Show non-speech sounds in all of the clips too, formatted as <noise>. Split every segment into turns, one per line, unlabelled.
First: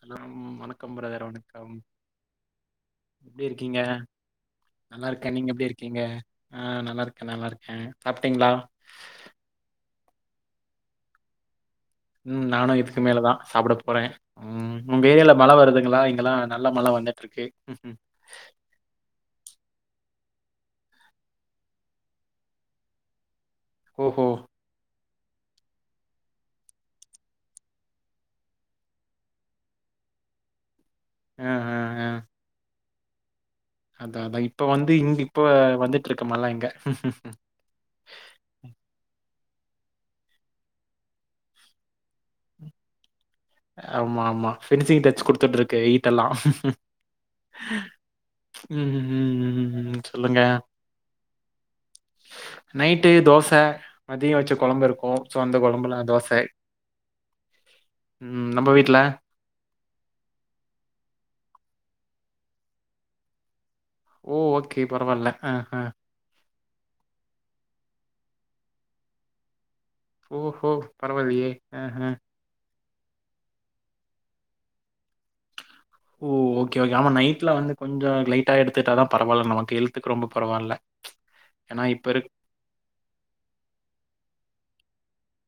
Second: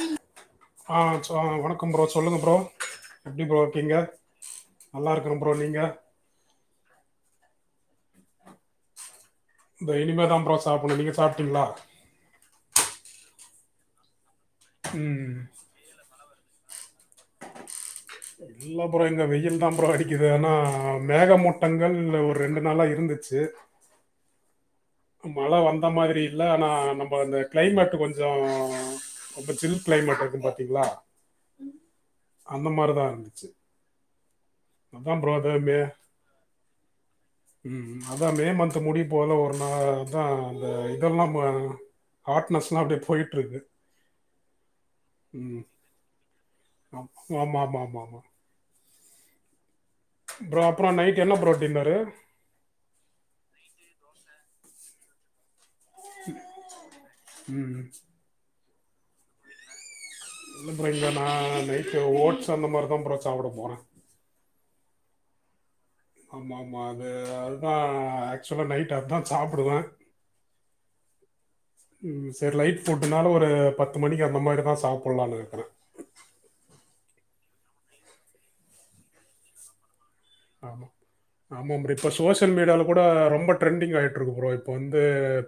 நலம், வணக்கம்
ஆ
பிரதர்
சொ
வணக்கம்
ப்ரோ சொல்லுங்க ப்ரோ
எப்டி இருக்கீங்க? நல்லா இருக்கே, நீங்க எப்டி இருக்கீங்க? ஆ நல்லாருக்கே நல்லாருக் அ, சாப்டிங்ளா
இந்த இனிமேதா ப்ரோ சாப்புட்ணு, நீங்க சாப்டீங்ளா
ம் நானு இதுக்கு மேலதா சாப்ட போறே ம் உங்க ஏரியால
ம்
மழ வருதுங்களா இங்கெல்லா நல்ல மழ வந்து
இல்ல ப்ரோ இங்க வெயில்தா ப்ரோ அடிக் கிது ஆனா மேகமூட்டங்கள் ஒரு ரெண்டு நாளா இருந்துச்சு
ஓஹோ
மழ வந்த மாதிரி இல்ல ஆனா நம்ம அந்த கிளைமேட் கொஞ்சோ ரொம்ப சில் கிளைமேட் இருக்கு பாத்தீங்ளா
ஆ ஆ ஆ
அந்த மாரிதா வந்துச்சு
அதா அதா இப்ப வந்து இங் இப்ப
மே
வந்துட்ருக்கு மழ இங்க
அ அதா அந்த இதெல்லா ம ஹாட்னஸ்லா அப்படியே போய்ட்
ஆமாமா, ஃபினிசிங் டச்
ம்
குடுத்துட்டுருக்க ஈட்டெல்லா
ஆமா ஆமா ஆமா ஆமா
ம் ம் ம் ம் ம், சொல்லுங்க
ப்ரோ அப்புறம் நைட் என்ன ப்ரோ டின்னரு
நைட்டு தோச மதியோ வச்ச கொழம்பு இருக்கு சோ அந்த கொழம்புல தோச
ம்
ம் நம்ம வீட்ல
இல்ல ப்ரோ இங்க நா நைட்டு ஓட்ஸ் அந்த மாரிதா ப்ரோ சாப்ட போறே
ஓ ஓகே பரவால்ல ஆ அ
ஆமா மா அது அதா ஆக்சுவலா நைட் அதா சாப்டுவே
ஓஹோ பரவாலயே அஹ
ஃபுடுனால ஒரு பத்து மணிக்கு அந்த மாரிதா சாப்டலாம்னு இருக்குறே
ஓ ஓகே ஓகே ஆமா நைட்ல வந்து கொஞ்சோ லைட்டா எடுத்துட்டா தா பரவாயில்ல நமக்கு ஹெ
ஆமா ஆமா
இப்ப
இப்போ
இருக்
சோசியல் மீடியால கூட ரொம்ப ட்ரெண்டிங் ஆய்ட்டு இருக்கு ப்ரோ இப்ப வந்து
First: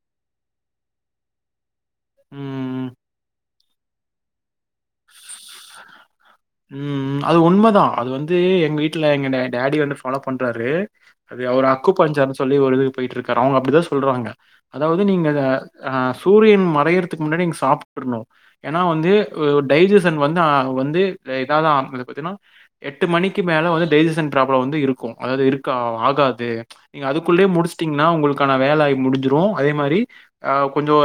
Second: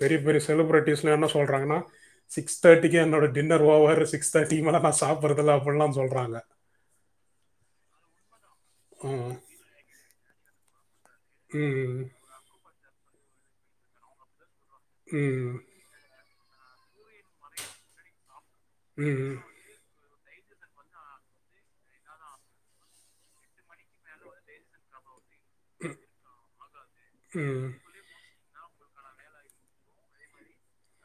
பெரிய பெரிய செலிப்ரட்டிஸ்லா என்ன சொல்றாங்கன்னா சிக்ஸ்
ம்.
தேர்ட்டிக்கு என்னோட dinner over six thirty டிக்குமேல நா சாப்படுறதில்லே அப்டின்ல்லாம் சொல்றாங்க
து எங்க வீட்டுல எங்க டாடி வந்து ஃபாலோ பண்றாரு அது அவர் அக்கு
ம் ம்
பஞ்சர் சொல்லி ஒரு இதுக்கு போயிட்டு இருக் காரு அவங்க அப்படிதா சொல்றாங்க அதாவது நீங்க
ம்
அ சூரியன் மறையறதுக்கு முன்னாடி நீங்க சாப்ட்ருணும் ஏன்னா
ம்
வந்து
ம்
ஒ சுச்சிவேஷன் வந்து ஆ வந்து இதாதா பாத்திங்கனா எட்டு மணிக்கு மேல வந்து டைஜஷன் பிராப்ளம் இருக்கும் அதாவது இருக்கா ஆகாது நீங்க அதுக்குள்ளே
ம்
முடிச்சட்டீங்கன்னா உங்களுக் க்கான வேலை ஆகி முடிஞ்சிடும் அதே மாரி ஆ கொஞ்சம்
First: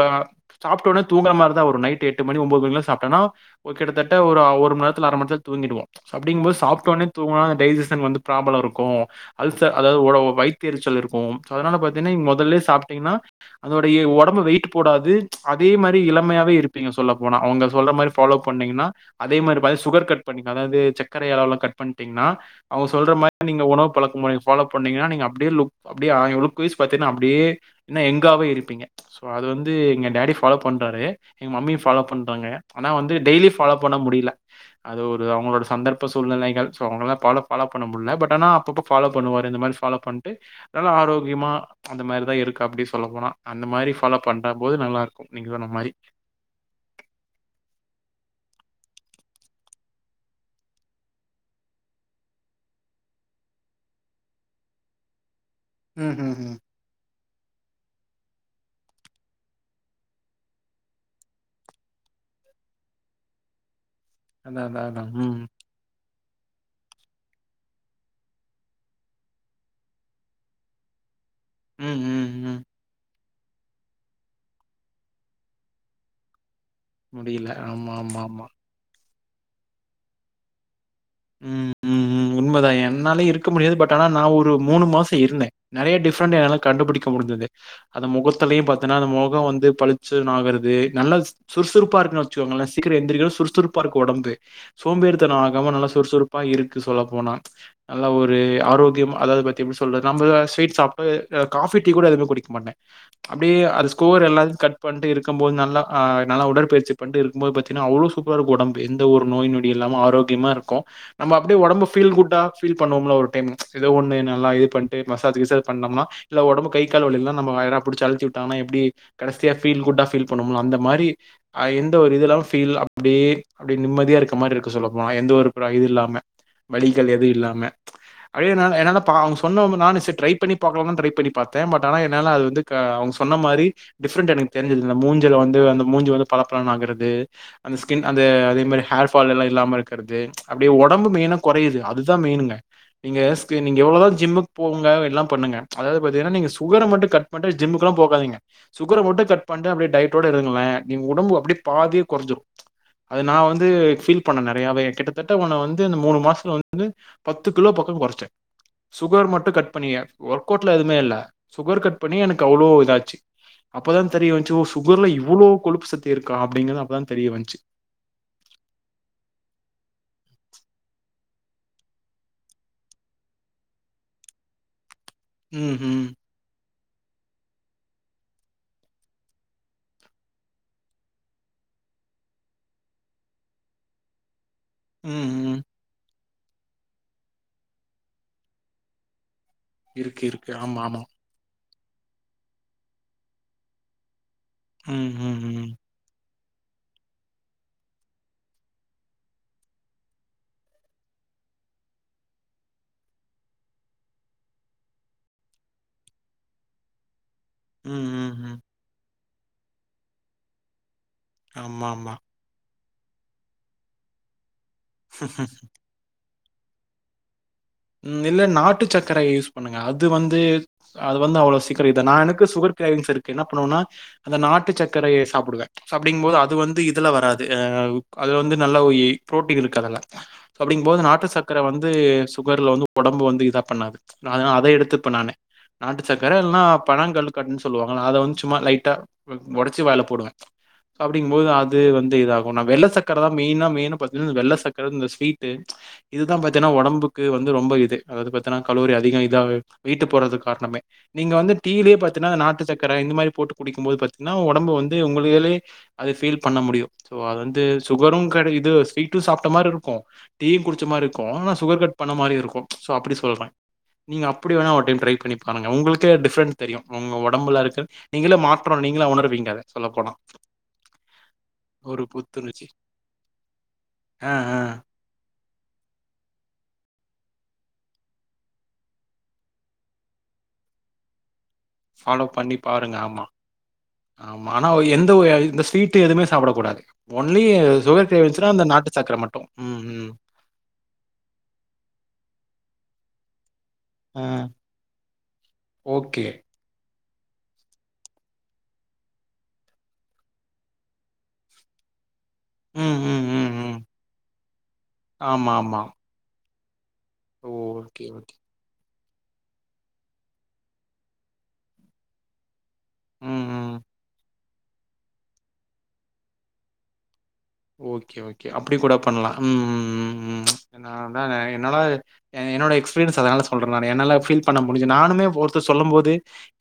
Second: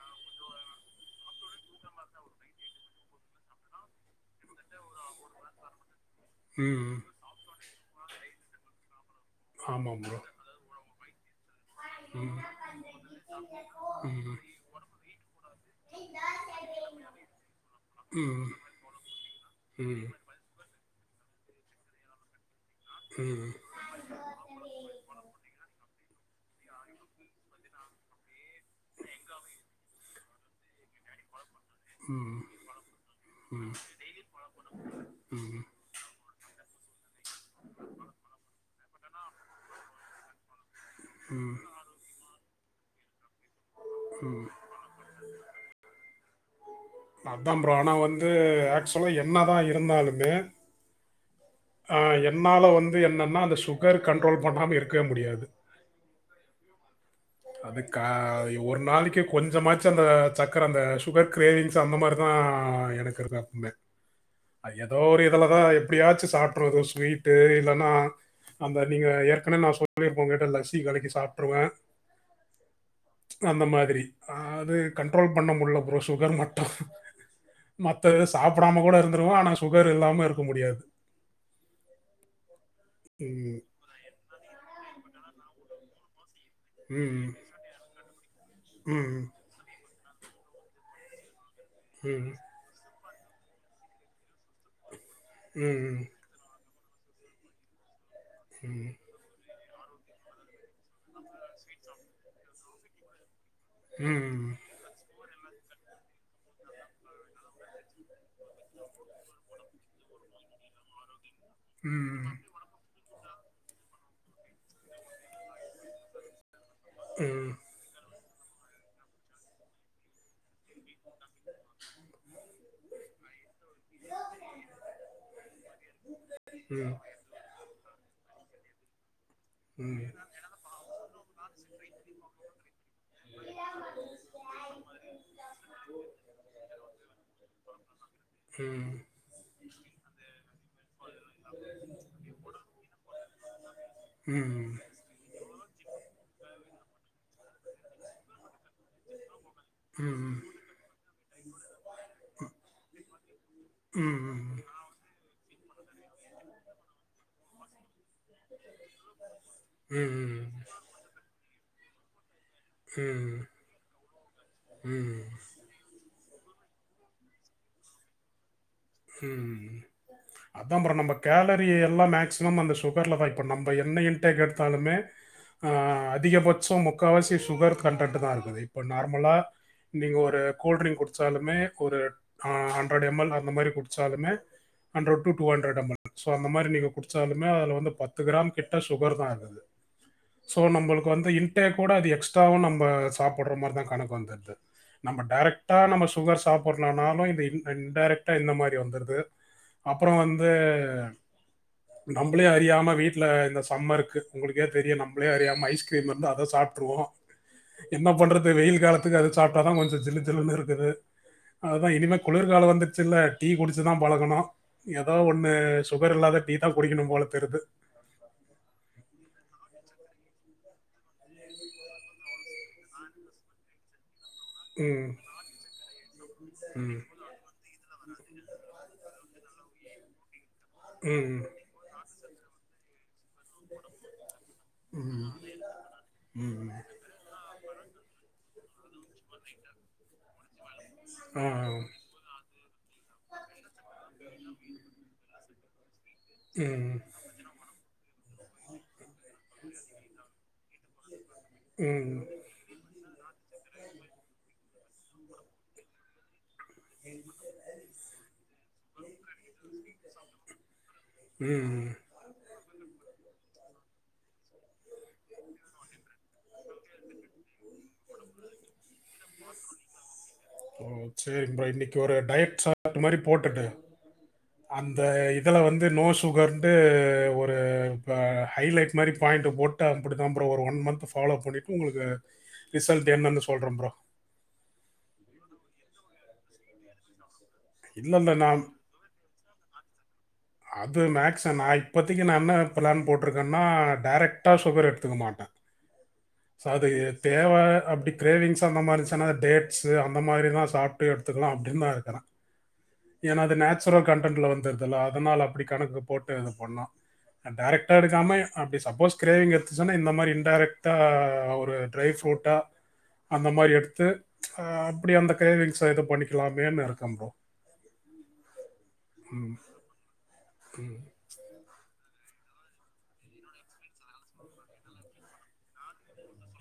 சாப்பிட்ட உடனே தூங்கற மாரிதா வரும் ஒரு நைட் எட்டு மணி ஒன்பது மணி சாப்பிட்டோம்னா ஒரு கிட்டத்தட்ட ஒரு மணி நேரத்ல அர மணிநேரத்ல தூங்கிடுவோம் அப்டிங்கபோது
ம் ம்
சாப்ட்டோனே தூங்கனா அந்த டைஜிஸ்ட் ஷன் வந்து ப்ராப்ளம் இருக்கும் அல்சர் அதாவது
ஆமாம்
உட
ப்ரோ
வயித்தெரிச்சல் இருக்கும் கும் ஸோ அதனால பாத்தீங்கன்னா இங்க
ம் ம்
முதல்லே சாப்பிட்டிங்கன்னா அதோடைய
ம்
உடம்பு வெயிட் போடாது அதே மாரி இளமையாவே இருப்பீங்க சொல்ல போனா அவங்க சொல்ற மாரி ஃபாலோ பண்ணீங்கன்னா அதே மாரி பாத்திங்கனா
ம்
சுகர் கட் பண்ண அதாவது ச கரை அளவல்லாம் கட் பண்ணிட்டீங்கன்னா அவங்க சொல்ற
ம்
மாரி நீங்க உணவு பழக்க முறை பாலோ பண்ணீங்கனா நீங்க அப்டியே லுக் அப்டியே அ லுக்வயிஸ் பாத்தீங்கன்னா அப்டியே யங்காவே இருப்பீங்க சோ அது வந்து எங்க டாடி ஃபாலோ பண்றாரு எங்க மம்மியும் ஃபாலோ
ம்
பண்றாங்க ஆனா வந்து டெய்லி ஃபாலோ பண்ண முடியல அது ஒரு அவங்களோட சந்தர்ப சூ சூழ்நிலைகள் சோ அவங்கள ஃபாலோ ஃபாலோ பண்ண முடில பட் ஆனா அப்பப்போ ஃபாலோ பண்ணுவாரு இந்த மாரி ஃபாலோ பண்ணிட்டு நல்ல ஆரோக்கியமா
ம்
அந்த மாரிதா இருக் கு அப்டி சொல்ல போனா அந்தமாரி ஃபாலோ பண்றபோது நல்லா இருக்கும் நீங்க சொன்ன மாரி
அதா ப்ரோ ஆனா வந்து ஆக்சுவலா என்னதா இருந்தாலுமே ஆ என்னால வந்து என்னன்னா அந்த சுகர் கண்ட்ரோல் பண்ணாம இருக்கவே முடியாது
ம்ஹூம், ம்
அது கா ஒரு நாளைக்கி கொஞ்சமாச்சு அந்த சக்கர அந்த சுகர் கிரேவிங்ஸ் அந்த மாரிதா எனக்கு இருக்கு எப்பமே
அதான்
அ
அதான்
ஏதோ
அதான்.
ஒரு
ம்.
இதுலதா எப்பிடியாச்சு சாப்டுட்றது ஸ்வீட்டு இல்லன்னா அந்த நீங்க ஏற்கனவே நா சொல்லிருப்போ உங்கட்ட லசி கலைக்கி சாப்
ம் ம் ம்
அந்த மாதிரி அது கண்ட்ரோல் பண்ண முடில ப்ரோ சுகர் மட் டு
முடியல. ஆமா, ஆமா,
மத்தது
ஆமா.
சாப்படாம கூட இருந் துருவோ ஆனா சுகர் இல்லாம இருக்க முடியாது
ம் ம் ம் உண்மதா என்னாலயு இருக்க
ம்
முடியாது பட் ஆனா நா ஒரு மூணு மாச இருந்தே நெறைய டிஃப்ரண்ட் எனக் கண்டுபிடிக்க
ம்
முடிஞ்சுது அந்த முகத்திலயு பாத்தன்னா அந்த
ம்
முக வந்து பளிச் சுன் ஆகறது நல்ல சுறுசுறுப்பா இருக்குனு
ம்
வெச்சுக்கோங்களே சீக்கிர எந்திரிக்கிறது சுறுசுறுப்பா இருக்கு ஒடம்பு சோம்பேறித்தன ஆகாம நல்ல
ம்
சுறுசுறுப்பா இருக் கு சொல்ல போனா நல்ல ஒரு
ம் ம்
ஆரோக்கியம அதாது பாத் எப்டி சொல்றது நம்ம ஏதாது ஸ்வீட் சாப்ட்டு காஃபி டீ கூட எதுமே குடிக்க மாட்ட அப்டியே அது
ம்
ஸ்கோர் எல்லா
ம்
கட் பண்ட்டு இருக் கம்போது நல்லா ஆ நல்லா உடற்பயிற்சி பண்ட்டு இருக்கும்போது பாத்திங்னா அவ்ளோ சூப்பரா இருக்கு ஒடம்பு எந்த ஒரு நோய் நொடி இல்லாம ஆரோக்கியமா இருக்கு நம்ம அப்டியே ஒடம்ப ஃபீல் குட்டா ஃபீல் பண்ணுவோமல்ல ஒரு டைம் இது ஒண்ணு நல்லா இது பண்ட்டு மசாஜ் கிசாஜ் பண்ணம்னா இல்ல ஒடம்பு கை கால்கள எல்லா நம்ம
ம்
யாரா புடிச்சு அழுத்தி உட்டாங்னா எப்டி கடைசியா ஃபீல் குட்டா ஃபீல் பண்ணுவமல்ல அந்த மாரி ஆஹ் எந்த ஒரு இது இல்லாம ஃபீல் அப்டியே நிம்மதியா இருக்க மாரி இருக்கு சொல்லப்போனா அப்றோ இது இல்லாம வலிகள் எது இல்லாம ப்ச் அப்டியே என்ன என்ன பா த்து பண்ணோம்னு நானு சரி ட்ரை பண்ணி பாக்கலாம்தான் ட்ரை பண்ணி பாத்த பட் ஆனா என்னால அது வந்து அவுங்க சொன்ன மாரி டிஃபரண்ட் எனக்கு தெரிஞ்சது இந்த மூஞ்சில வந்து அந்த மூஞ்சி வந்து பளபளன்னு ஆகுறது அந்த ஸ்கின் அந்த அதே மாரி
ம்
ஹேர் ஃபால் எல்லா இல்லாம இருக்கிறது ப்ச் அப்டியே ஒடம்பு மெயினா குறையுது அதுதா மெயினுங்க நீங்க ஸ் நீங்க எவ்ளோதா
ம்
ஜிம்க்கு
ம்
போங்க எல்லா பண்ணுங்க ப்ச் அதாது பாத்தீங்கன்னா நீங்க சுகர மட்டு கட் பண்ணிட்டு ஜிம்முக்கு எல்லா போகாதீங்க சுகர மட்டு கட் பண்ணிட்டு அப்டியே
ம்
டயட்டோட
ம்
இருங்களே நீங்க ஒன் ஒடம்பு அப்படி பாதியா கொறஞ்சிரு அது நா வந் து ஃபீல் பண்ண
ம்
நிறையாவே கிட்டதட் ட உன வந்து இந்த மூணு மாசத்துல வந்து பத்து கிலோ பக்கோ கொறச் சுட்ட சுகர் மட்டு கட் பண்ணிய
ம்
ஒர்க் அவுட்ல எதுவுமே இல்ல சுகர் கட் பண்ணி எனக்கு அவ்ளோ இதாச்சு
ம்
அப்பதா தெரியவந்ச்சு சுகர்ல இவ்ளோ கொழுப்பு சத்து இருக்கா அப்படிங்கறது அப்பதா தெரிய வந்ச்சு
ஹம் அதான் ப்ரோ நம்ம கேலரி எல்லா மேக்சிமம் அந்த சுகர்லதா இப்போ நம்ம என்ன இன்டேக் எடுத்தாலுமே
ம்
ஆஹ்
ம்
அதிகபச்சம் முப் முக்காவாசி சுகர் கன்டென்ட்தா அது இப்ப நார்மலா நீங்க ஒரு கூல்டிரிங் குடிச்சாலுமே ஒரு ஹன்ரெடு எம் எல் அந்த மாரி குடிச் சாலுமே ஹன்ரெடு
ம்
டு
ம்
டுஹண்ரெடு எம் எல் சோ அந்த மாரி நீங்க குடிச்சாலுமே அதுல வந்து பத்து கிராம் கிட்ட சுகர்தா அது அது
இருக்கு இருக்கு
சோ
ஆமா ஆமா
நம்மளுக்கு வந்து இன் முடட்டய கூட அது எக்ஸ்ட்ராவா நம்ப சாப்படுற மாரிதா கணக்கு வந்துர்து
ம்
நம்ம
ம் ம்
டைரெக்டா நம்ம சுகர்ஸ் சாப்பிடறலானாலும் இது இன்டடைரக்டா இந்த மாரி வந்துருது அப்புறோ வந்து நம்மளே அறியாம வீட்ல இந்த சம்மருக்கு உங்களுக்கே தெரியு நம்மள அறியாம ஐஸ்கிரீம் இருந்தா அத சாப்ட்டுருவோ
ம்
என்ன
ம்
பண்றது
ம்
வெயில் காலத் இது அத சாப்ட்டாதா கொஞ்சோ ஜிலு ஜிலுனு இருக்குது அதுதா
ஆமா
இனிமே
ஆமா
குளிர்காலோ வந்து சின்ன டீ குடிச்சுதா பழகணு ஏதோ ஒண்ணு சுகர் இல்லாத டீதா குடிக்கணும் போல தெருது
ம் இல்ல நாட்டு சக்கரைய யூஸ் பண்ணுங்க அது வந்து அது வந்து அவ்ள சீக்கிர இத நா எனக்கு சுகர் க்ரேவிங்ஸ் இருக்கு என்ன பண்ணுவன்னா அந்த நாட்டு
ம்.
சக்கரைய சாப்புடுவே அப்டிங்போது அது வந்து
ம்.
இதுல வராது அ அது வந்து நல்ல க ப்ரோட்டீன் இருக் கதல அப்டிங்கும்போது நாட்டு
ம். ம்.
சக்கர வந்து சுகர்ல வந்து ஒடம்பு வந்து இதா பண்ணாது நா அத அத எடுத்துப்ப நானு நாட்டு சக்கர இல்லனா
ம்.
பனங்கல்கண்டுன் சொல்லுவாங்கள அத வந்து சும்மா லைட்டா ஒடச்சி வாயில போடுவ
ஆ.
அப்டிங்கும்போது அது வந்து இதாகு நா வெள்ள சக்கரதா மெயினா மெய்ன பாத்தினா இந்த வெள்ள சக்கர இந்த ஸ்வீட் ட்டு இதுதா பாத்தீன்னா
ம்.
ஒடம்புக் ரொம்ப இது அதாவது பத்தினா கலோரி அதிக இ தா வெய்ட்டு போட்றதுக்கு காரணமே நீங்க வந்து டீயிலே
ம்.
பாத்தீனா நாட்டுச்சக்கரை இந்த மாரி போட்டு குடிக்கும்போது பாத்தீங்னா ஒடம்பு வந் து உங்களுலாலயே அத ஃபீல் பண்ண முடியு ஷோ அது வந்து சுகரும் கெடை இது ஸ்வீட்டும் சாப்ட்ட மாரி இருக்கும் டீயு குடிச்ச மாரி இருக்கும்
ம்
ஆனா
ம்.
சுகர் கட் பண்ண மாரியு இருக்கு சோ அப்டி சொல்றே நீங்க அப்படி வேணா ஒரு டைம் ட்ரை பண்ணி பாருங்க உங்களுக்கே டிஃப்ரெண்ட் தெரியு உங்க ஒடம்புல இருக்க நீங்களே மாற்றோ நீங்களா உணர்வீங்க அத சொல்ல போனா
ஓ சரிங்க ப்ரோ இன்னைக்கு
ஒரு
டயட்
புத்துணர்ச்சி
சார்ட் மாதிரி
அ அ
இதல்லா வந்து நோ சுகர்ண்ட்டு ஒரு ப ஹைலைட் மாரி பாயிண்ட்ட போட் டு அப்டிதா ஒரு ஒன் மந்த் ஃபாலோ பண்ணி
ஃபாலோ பண்ணி பாருங்க, ஆமா
ப்ரோ
ஆமா ஆனா எந்த ஒரு அ இ இந்த ஸ்வீட் டு எதுமே சாப்டக்கூடாது ஒன் லி சுகர்
இல்லை
தேவ
இல்லை
இருந்துச்சுன்னா
நான்
அந்த நாட்டு சாக்கர மட்டு ம் ம்
அது மேக்சு நா இப்பத்திக்கு நா என்ன பிளான் போட்ருக்கன் னா
ஆ.
டைரெக்ட்டா சுகர் எடுத்துக்க மாட்ட
ஓகே.
ச அது தேவ அப்டி கிரேவிங்ஸ் அந்த மாரி இந்ச்னா டேட்ஸு அந்த மாரிலா சாப்ட்டு எடுத்துக்கலா அப்டின்னு நா இருக்கற
ம், ம்,
ஏனா
ம்,
அது
ம்.
நேச்சுரல் கண்டென்ட்ல வந்துருதுல்ல ஆ அதனால
ஆமா,
அப்படி
ஆமா.
கணக்கு போட்டு இது பண்ணு நா டைரக்டா
ஓகே, ஓகே.
எடுக்காம அப்டி சப்போஸ் கிரேவிங் எடுத்துச்சனா இந்த மாரி இன்டைரெக்டா ஒரு ட்ரை ஃப்ரூட்டா
ம்,
அந்த
ம்.
மாரி எடுத்து ஆஹ் அப்டி அந்த க்ரேவிங்ஸ இது பண்ணிக்கலாமேன்னு இருக்கன் ப்ரோ
ஓகே ஓகே அப்டி கூட பண்லா ம் ம் ம் உம் ம் ம் ச் என்னான என்னதா இது எ என்னோட எக்ஸ்ஃபீரியன்ஸ் அதனால சொல்ற நானு என்னால ஃபீல் பண்ண முடிஞ்சு நானுமே ஒருத்தர் சொல்லும் போது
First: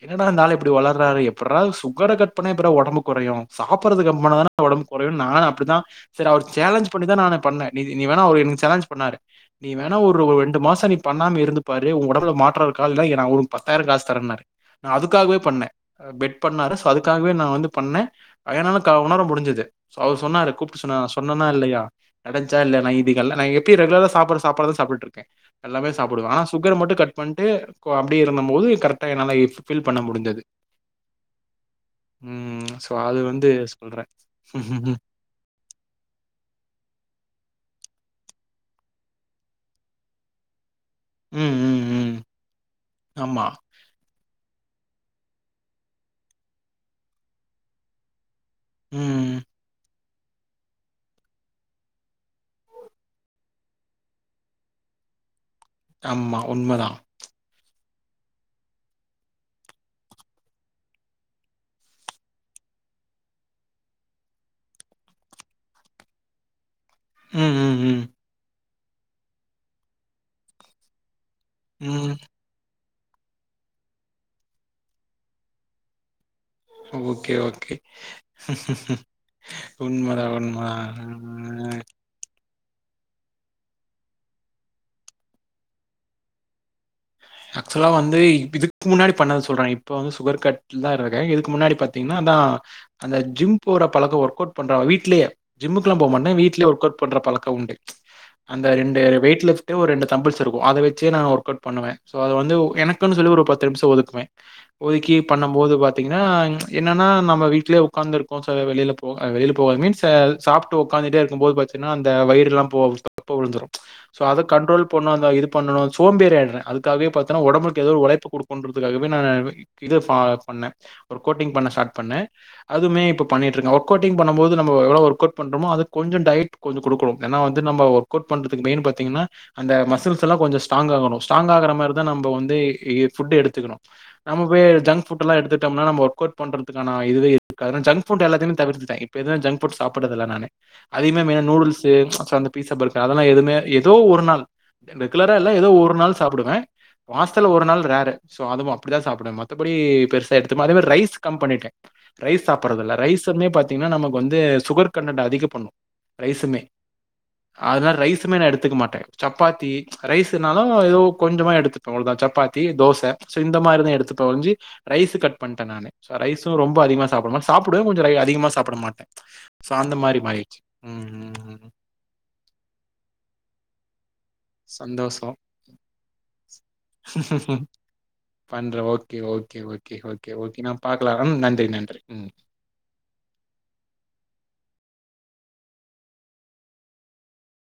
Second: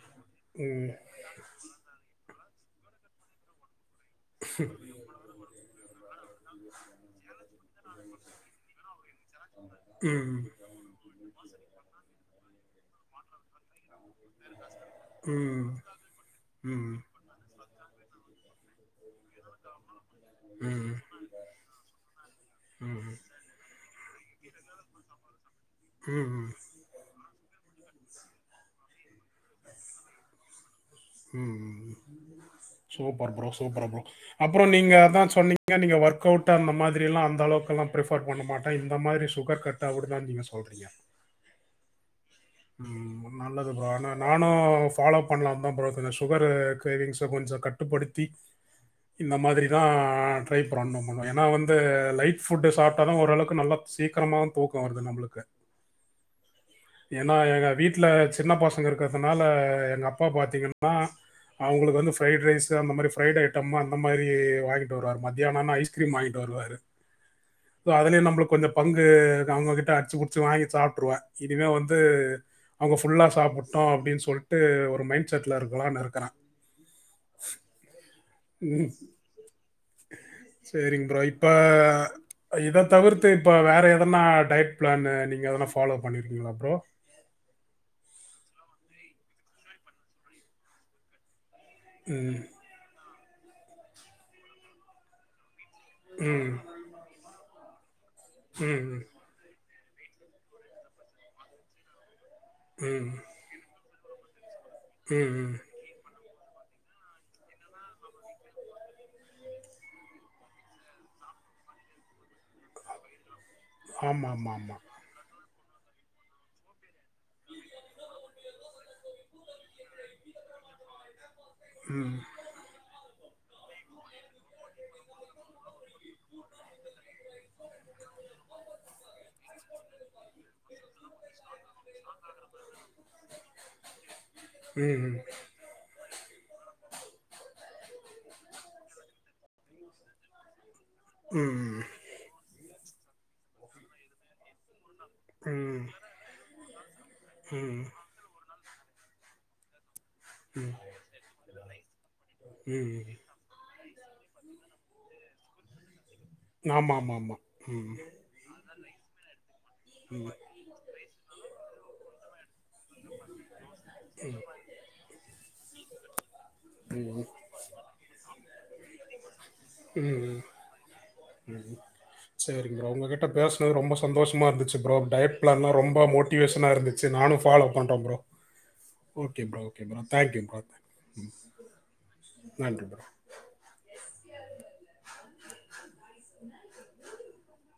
என்னடா இந்தாலு இப்டி
ம்
வொளர்றாரு எப்புட்றா சுகர‌ கட் பண்ணா எப்புட்றா ஒடம்பு கொறையு சாப் ப்பரது கம்ப் பண்ணா தான ஒடம்பு கொறையு நானு அப்டித்தா சரி அவர் சேலஞ்ச் பண்ணிதான் நானே பண்ணே நீ நீ வேணா அவரு எனக் சேலஞ்ச் பண்ணாரு நீ வேணா ஒரு
ம்
ரெண்டு மாசொ நீ பண்ணாம இரு ந்து பாரு ஓ ஒடம்பல மாற்றோ ருக்கா இல்லனா எ நா ஒனக்கு பத்தாயிரம் காசு தரேன்னாரு நா அதுக்காகவே பண்ணே
ம்
அ பெட் பண்ணாரு சோ
ம்
அதுக்காகவே நா வந்து பண்ணே அதே என்னால க உணர முடிஞ்சுது அவரு சொன்னா
ம்
சொன்ன சொன்னனா இல்லயா நடஞ்சா இல்லயா நா
ம்
இதுகெல்லா நா எப்பி ரெகுலரா சாப்பாடு சாப்பாடுதா சாப்ட்டுட்டு இருக்கே எல்லாமே சாப்புடுவே ஆன
ம்
சுகர் மட்டு கட் பண் டு கோ அப்டி இருந்தம் போது கரெக்டா என்னால ஃபில் பண்ண முடிஞ்சது
ம் ம்
ம் சோ அது
சூப்பர் ப்ரோ
வந்து
சூப்பர் ப்ரோ
சொல்றே
அப்பறோ நீங்க அதா சொன்னீ ங்க நீங்க ஒர்க் அவுட் அந்த மாதிரி எல்லா அந்தளவுக்குல்லா ப்ரிஃபர் பண்ண மாட்ட இந்த மாரி சுகர் கட் ஆவுடுதா நீங்க சொல்றீங்க
ம் ம் ம்
ம்
ஆமா
நல்லதுபா ஆனா நா னு ஃபாலோ பண்லாதா ப்ரோ இப்ப இந்த சுகரு க்ரேவிங்ஸ கொஞ்சோ கட்டுப்படுத்தி இந்த
ம்
மாதிரிதா நா ட்ரை ப்ரன்னும் ஒன்னு ஏனா வந்து லைட் ஃபுட்டு சாப்ட்டாலு ஓரளவுக்கு நல்லா சீக்கிரமாவு தூக்கோ வருது நம்மளுக்கு
ஆமா உண்மதா
ஏனா எங்க வீட்ல சின்ன பசங்க இருக்கறதுனால எங்க அப்பா பாத்திங்கனா அவங்களுக்கு வந்து ஃப்ரைட் ரைஸு அந்த மாரி ஃப்ரைட் ஐட்டம்னா அந்த மாரி வாங்கிட்டு வருவாரு மத்தியானானா ஐஸ்கிரீம் வாங்கிட்டு வருவாரு
ம் ம்
சோ
ம்
அதுலயு நம்மளுக் கொஞ்சோ பங்கு இது அவங்ககிட்ட அடிச்சு புடிச்சு வாங்கி சாப்ட்டுருவே இதுவே ந்து
ம்
அவங்க ஃபுல்லா சாப்புட்டோ அப்டினு சொல்ட்டு ஒரு மைண்ட் செட்ல இருக்கலான் நெருக்குறே
ஓகே ஓகே
ம்,
உண்மரா உண்மதா ஆ
இத தவிர்த்து இப்ப வேற எதனா டயட் பிளானு நீங்க எதனா ஃபாலோ பண்ணிருக்கீங்களா ப்ரோ
ஆக்சுவலா வந்து இதுக்கு முன்னாடி பண்ணது சொல்ற இப்ப வந்து சுகர் கட்ல தா இருக்கே இதுக் க்கு முன்னாடி பாத்திங்னா தா
ம்
அந்த ஜிம் போற பழக்கொ ஒர்க் அவுட் பண்றாவ வீட்லயே ஜிம்முக்குலா போ மாட்டே
ம்
வீட்லே ஒர்க்கவுட் பண்ற பழக்கொ உண்டு அந்த ரெண்டு
ம்
வெயிட்லிஃப் டு ஒரு ரெண்டு தம்புள்ஸ் இருக்கு அதை வச்சே நா ஒர்க்கவுட் பண்ணுவே சோ அது வந்து
ம்
எனக்குன்னு சொல்லி ஒரு பத்து நிம்ஷோ ஒதுக் வே ஒதுக்கி
ம்
பண்ணம்
ம்
போது பாத்திங்க னா என்னனா நம்ம வீட்லயே உக்காந்துருக்கோ சோ வெளியில போக் அ வெளியில போகாது மீன்ஸ் அ சாப்ட்டு உக்காந்துட்டே இருக்கும் போது பாத்தினா அந்த வயிறெலா போ தொப்ப விழுந்துரு சோ
ஆமாம்
அத
ஆமாம் ஆமாம்
கண்ட்ரோல் பண்ணு அந்த இது பண்ணனு சோம்பேறி ஆய்ட்றே அது துக்காவே பாத்தனா ஒடம்புக்கேதோர் ஒழைப்பு குடுக்கணுன்றதுக்காகவே நானு இது ப பண்ண ஒரு கோட்டிங் பண்ண ஸ்டார்ட் பண்ண அதுமே இப்பொ பண்ணிட்ருக்க ஒர்க் கோட்டிங் பண்ணும் போது நம்ம எவ்ளோ ஒர்க் அவுட் பண்றமோ அதுக் கொஞ்சொ டயட் கொஞ்ச குடுக்கணு ஏனா வந்து நம்ம ஒர்க் அவுட் பண்றதுக்கு மெயின் பாத்திங்கனா அந்த மசில்ஸ்ஸெல்லா கொஞ்சொ ஸ்ட்ராங்காகணு ஸ்ட்ராங்காகறப் பர்தா நம்ப வந்து இ ஃபுட் எடுத்துக்கணு நம்ம பொயி ஜங்க்
ம்
ஃபுட்டெல்லா எடுத்துட்டம்னா நம்ம ஒர்க் அவுட் பண்றதுக்கான இதுவே இருக்காது நா ஜங்க் ஃபுட் எல்லாத்தமே தவிர்த்துட்டே இப்ப எதுவு ஜங்க் ஃபுட் சாப்புட்றதில்ல நானு அதிகமா மெய்னா
ம்
நூடுல்ஸ்ஸு சோ அந்த பீஸா பர் அதெல்லா எதுமே ஏதோ ஒரு நாள் ரெகுலரா இல்ல ஏதோ
ம்
ஒரு நாள் சாப்புடுவெ மாஸ்த்ல ஒரு
ம்
நாள் ரேரு சோ அதுமா அப்டிதா சாப்டுவ மத்தபடி பெருசா எடுத்துப்ப மதே மாரி ரைஸ் கம் பண்ணிட்டே ரைஸ் சாப்புட்றதில்ல
ம்
ரைஸ்சுமே பாத் திங்னா நமக்கு வந்து சுகர் கண்டன்ட் அதிகப் பண்ணு ரைசுமே
ஆமாம் ஆமாம் ஆமாம்
அதனா
ம்
ரைசுமே நா எடுத்துக்க மாட்டே சப்பாத்தி ரைஸ்ஸுனாலு ஏதோ கொஞ்சமா எடுத் தா சப்பாத் தி தோச சோ இந்த மாரிதா எடுத்துப்பனோஞ்சி ரைஸ்ஸு கட் பண்ட்ட நானு சோ ரைஸ்ஸு ரொம்ப அதிகமா சாப்டம சாப்புடுவ கொஞ்சொ ரை அதிகமா சாப்புட மாட்டே சோ அந்த மாரி மாறிட்ச்சி ம்
சேரிங்க உங்ககிட்ட பேசனது ரொம்ப ச சந்தோஷமா இருந்துச்சு ப்ரோ
சந்தோஷம்.
டயட் பிளான்லா ரொம்ப மோட்டிவேஷனா இருந்துச்சு நானு ஃபாலோ பண்ற ப்ரோ
பண்றேன்.
Okay bro okay bro thank you bro
okay. நான் பாக்கலாம்.
ம்
நன்றி, நன்றி. ம்.
நன்றி ப்ரோ <inaudible>